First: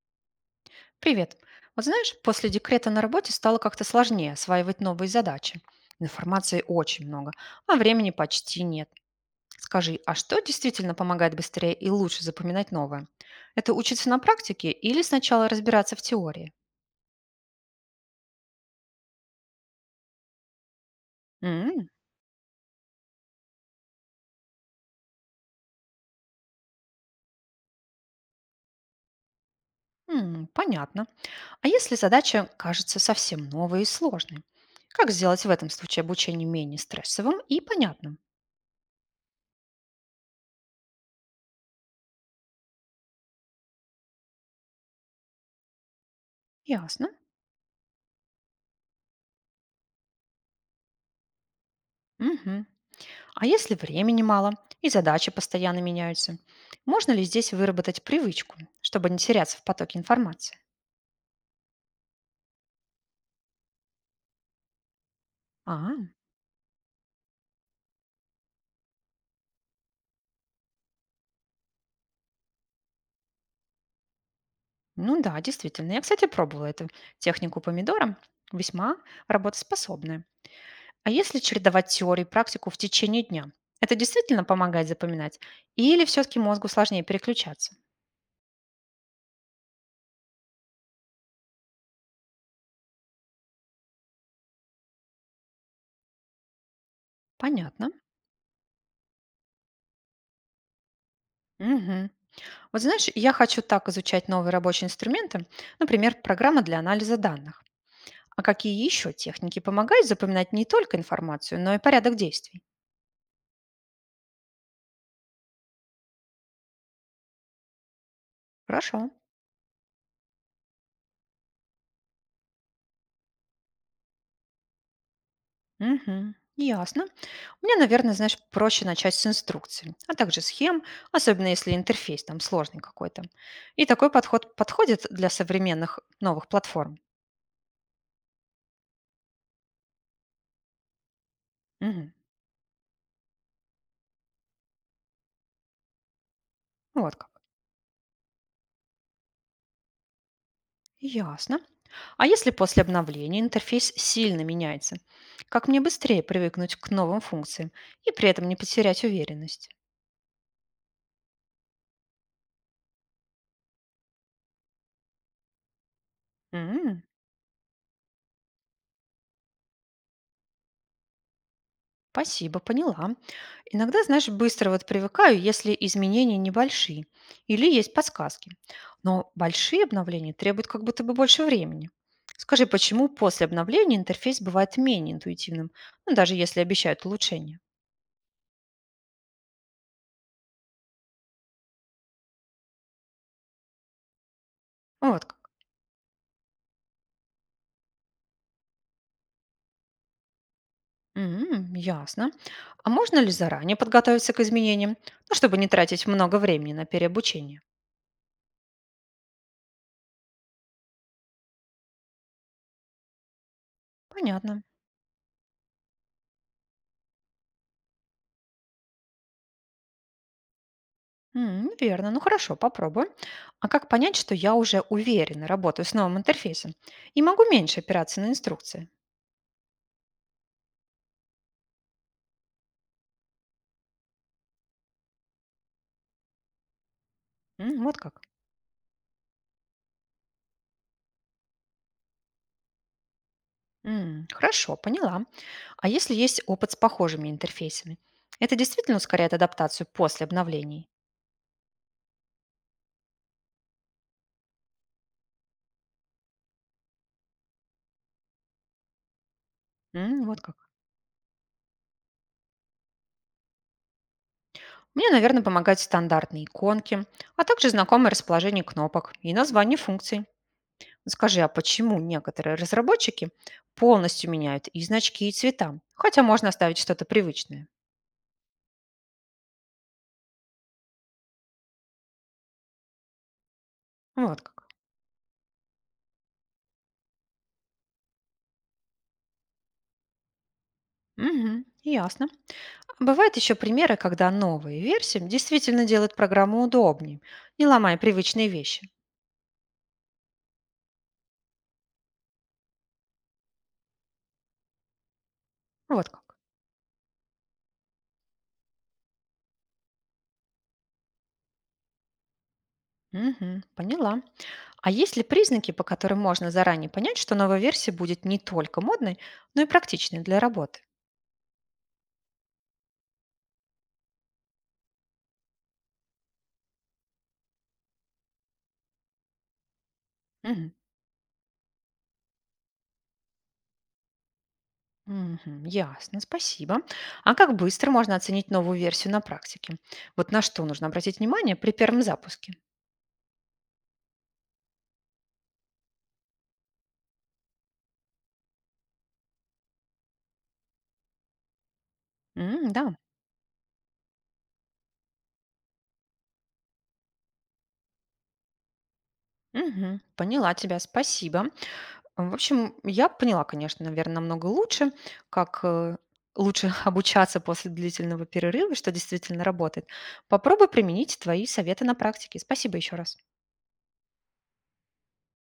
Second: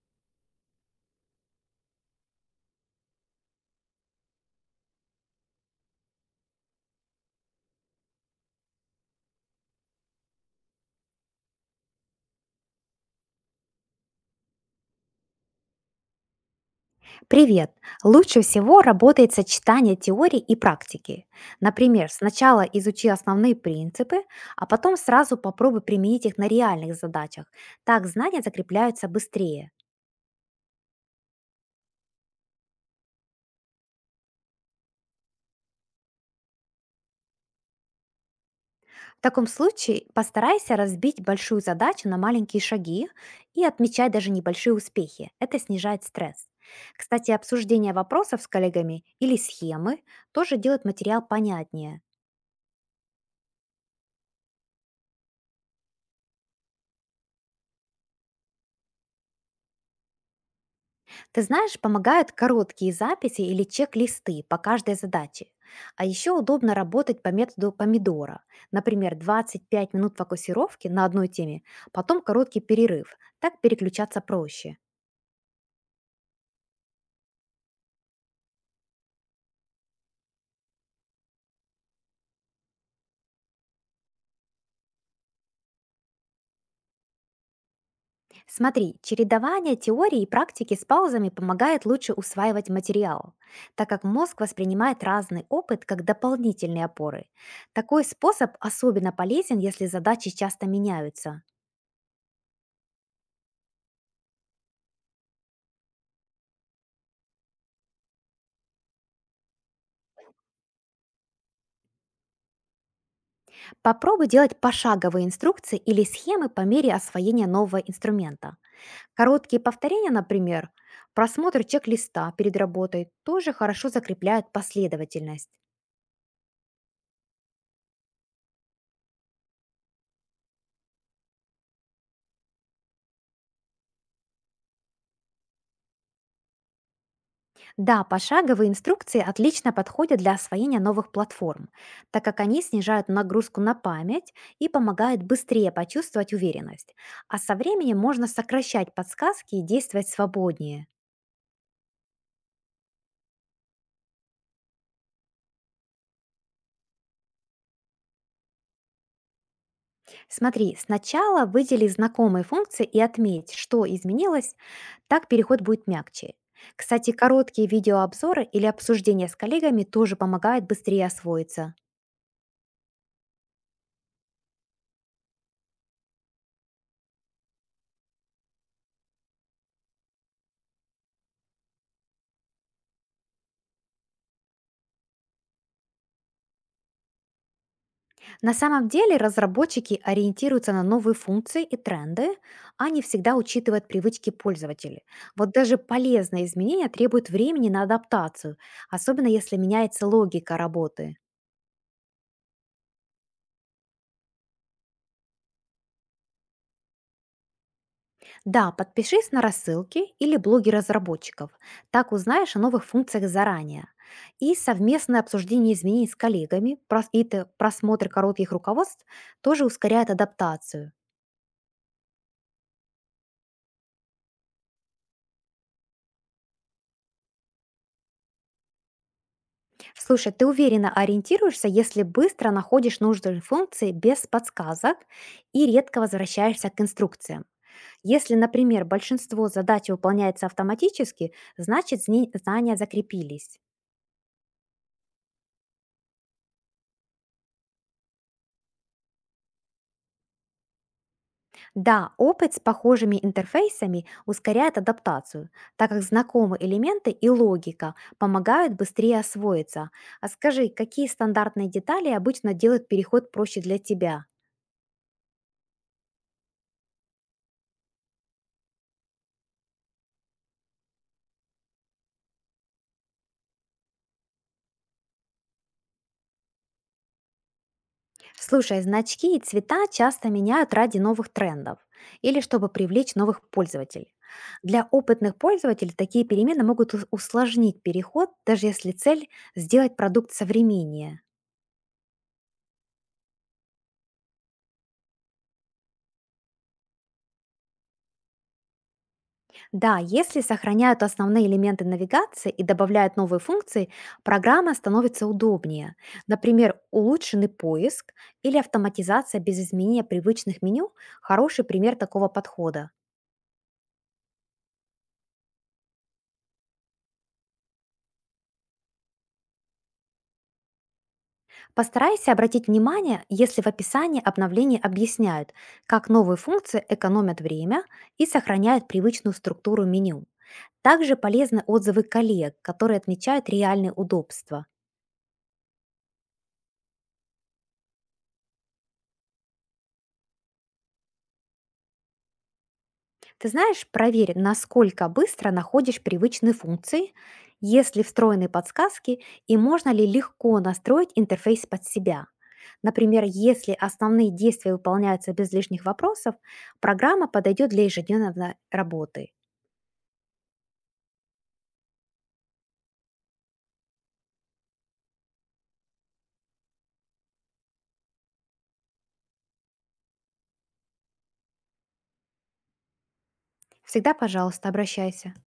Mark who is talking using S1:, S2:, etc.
S1: Привет. Вот знаешь, после декрета на работе стало как-то сложнее осваивать новые задачи. Информации очень много, а времени почти нет. Скажи, а что действительно помогает быстрее и лучше запоминать новое? Это учиться на практике или сначала разбираться в теории?
S2: Привет! Лучше всего работает сочетание теории и практики.
S1: М,
S2: Например, сначала изучи основные принципы, а потом сразу попробуй применить их на реальных задачах. Так знания закрепляются быстрее.
S1: м, понятно. А если задача кажется совсем новой и сложной? Как сделать в этом случае обучение менее стрессовым и понятным?
S2: В таком случае постарайся разбить большую задачу на маленькие шаги и отмечать даже небольшие успехи. Это снижает стресс.
S1: Ясно.
S2: Кстати, обсуждение вопросов с коллегами или схемы тоже делает материал понятнее.
S1: Мгм. А если времени мало и задачи постоянно меняются, можно ли здесь выработать привычку, чтобы не теряться в потоке информации?
S2: Ты знаешь, помогают короткие записи или чек-листы по каждой задаче.
S1: А,
S2: А еще удобно работать по методу помидора. Например, 25 минут фокусировки на одной теме, потом короткий перерыв. Так переключаться проще.
S1: ну да, действительно. Я, кстати, пробовала эту технику помидора. Весьма работоспособная. А если чередовать теорию и практику в течение дня? Это действительно помогает запоминать? Или все-таки мозгу сложнее переключаться?
S2: Смотри, чередование теории и практики с паузами помогает лучше усваивать материал, так как мозг воспринимает разный опыт как дополнительные опоры.
S1: Понятно.
S2: Такой способ особенно полезен, если задачи часто меняются.
S1: Мгм. Вот знаешь, я хочу так изучать новые рабочие инструменты, например, программа для анализа данных. А какие еще техники помогают запоминать не только информацию, но и порядок действий?
S2: Попробуй делать пошаговые инструкции или схемы по мере освоения нового инструмента.
S1: Хорошо.
S2: Короткие повторения, например, просмотр чек-листа перед работой тоже хорошо закрепляют последовательность.
S1: Мгм. Ясно. Мне, наверное, знаешь, проще начать с инструкций, а также схем, особенно если интерфейс там сложный какой-то. И такой подход подходит для современных новых платформ.
S2: Да, пошаговые инструкции отлично подходят для освоения новых платформ,
S1: Мгм.
S2: так как они снижают нагрузку на память и помогают быстрее почувствовать уверенность.
S1: Вот как.
S2: А со временем можно сокращать подсказки и действовать свободнее.
S1: Ясно. А если после обновления интерфейс сильно меняется, как мне быстрее привыкнуть к новым функциям и при этом не потерять уверенность?
S2: Смотри, сначала выдели знакомые функции и отметь, что изменилось, так переход будет мягче.
S1: М,
S2: Кстати, короткие видеообзоры или обсуждения с коллегами тоже помогают быстрее освоиться.
S1: спасибо, поняла. Иногда, знаешь, быстро вот привыкаю, если изменения небольшие или есть подсказки. Но большие обновления требуют как будто бы больше времени. Скажи, почему после обновления интерфейс бывает менее интуитивным, ну, даже если обещают улучшение?
S2: На самом деле разработчики ориентируются на новые функции и тренды, а не всегда учитывают привычки пользователей.
S1: Вот как.
S2: Вот даже полезные изменения требуют времени на адаптацию, особенно если меняется логика работы.
S1: М, ясно. А можно ли заранее подготовиться к изменениям, ну, чтобы не тратить много времени на переобучение?
S2: Да, подпишись на рассылки или блоги разработчиков. Так узнаешь о новых функциях заранее. И
S1: Понятно.
S2: совместное обсуждение изменений с коллегами просмотр коротких руководств тоже ускоряет адаптацию.
S1: М, верно, ну хорошо, попробуем. А как понять, что я уже уверенно работаю с новым интерфейсом и могу меньше опираться на инструкции?
S2: Слушай, ты уверенно ориентируешься, если быстро находишь нужные функции без подсказок и редко возвращаешься к инструкциям.
S1: М, вот как.
S2: Если, например, большинство задач выполняется автоматически, значит знания закрепились.
S1: М, хорошо, поняла. А если есть опыт с похожими интерфейсами? Это действительно ускоряет адаптацию после обновлений?
S2: Да, опыт с похожими интерфейсами ускоряет адаптацию, так как знакомые элементы и логика помогают быстрее освоиться.
S1: М,
S2: А
S1: вот
S2: скажи,
S1: как.
S2: какие стандартные детали обычно делают переход проще для тебя?
S1: Мне, наверное, помогают стандартные иконки, а также знакомое расположение кнопок и название функций. Скажи, а почему некоторые разработчики полностью меняют и значки, и цвета, хотя можно оставить что-то привычное?
S2: Слушай, значки и цвета часто меняют ради новых трендов или чтобы привлечь новых пользователей.
S1: Вот как.
S2: Для опытных пользователей такие перемены могут усложнить переход, даже если цель — сделать продукт современнее.
S1: Мгм. Ясно. А бывают еще примеры, когда новые версии действительно делают программу удобнее, не ломая привычные вещи.
S2: Да, если сохраняют основные элементы навигации и добавляют новые функции, программа становится удобнее.
S1: Вот как.
S2: Например, улучшенный поиск или автоматизация без изменения привычных меню — хороший пример такого подхода.
S1: Мгм. Поняла. А есть ли признаки, по которым можно заранее понять, что новая версия будет не только модной, но и практичной для работы?
S2: Постарайся обратить внимание, если в описании обновления объясняют, как новые функции экономят время и сохраняют привычную структуру меню.
S1: Мгм.
S2: Также полезны отзывы коллег, которые отмечают реальные удобства.
S1: Мгм. Ясно, спасибо. А как быстро можно оценить новую версию на практике? Вот на что нужно обратить внимание при первом запуске?
S2: Ты знаешь, проверь, насколько быстро находишь привычные функции, есть ли встроенные подсказки и можно ли легко настроить интерфейс под себя.
S1: М, да.
S2: Например, если основные действия выполняются без лишних вопросов, программа подойдет для ежедневной работы.
S1: Мгм. Поняла тебя, спасибо. А, в общем, я поняла, конечно, наверное, намного лучше, как, лучше обучаться после длительного перерыва, что действительно работает. Попробуй применить твои советы на практике. Спасибо еще раз.
S2: Всегда, пожалуйста, обращайся.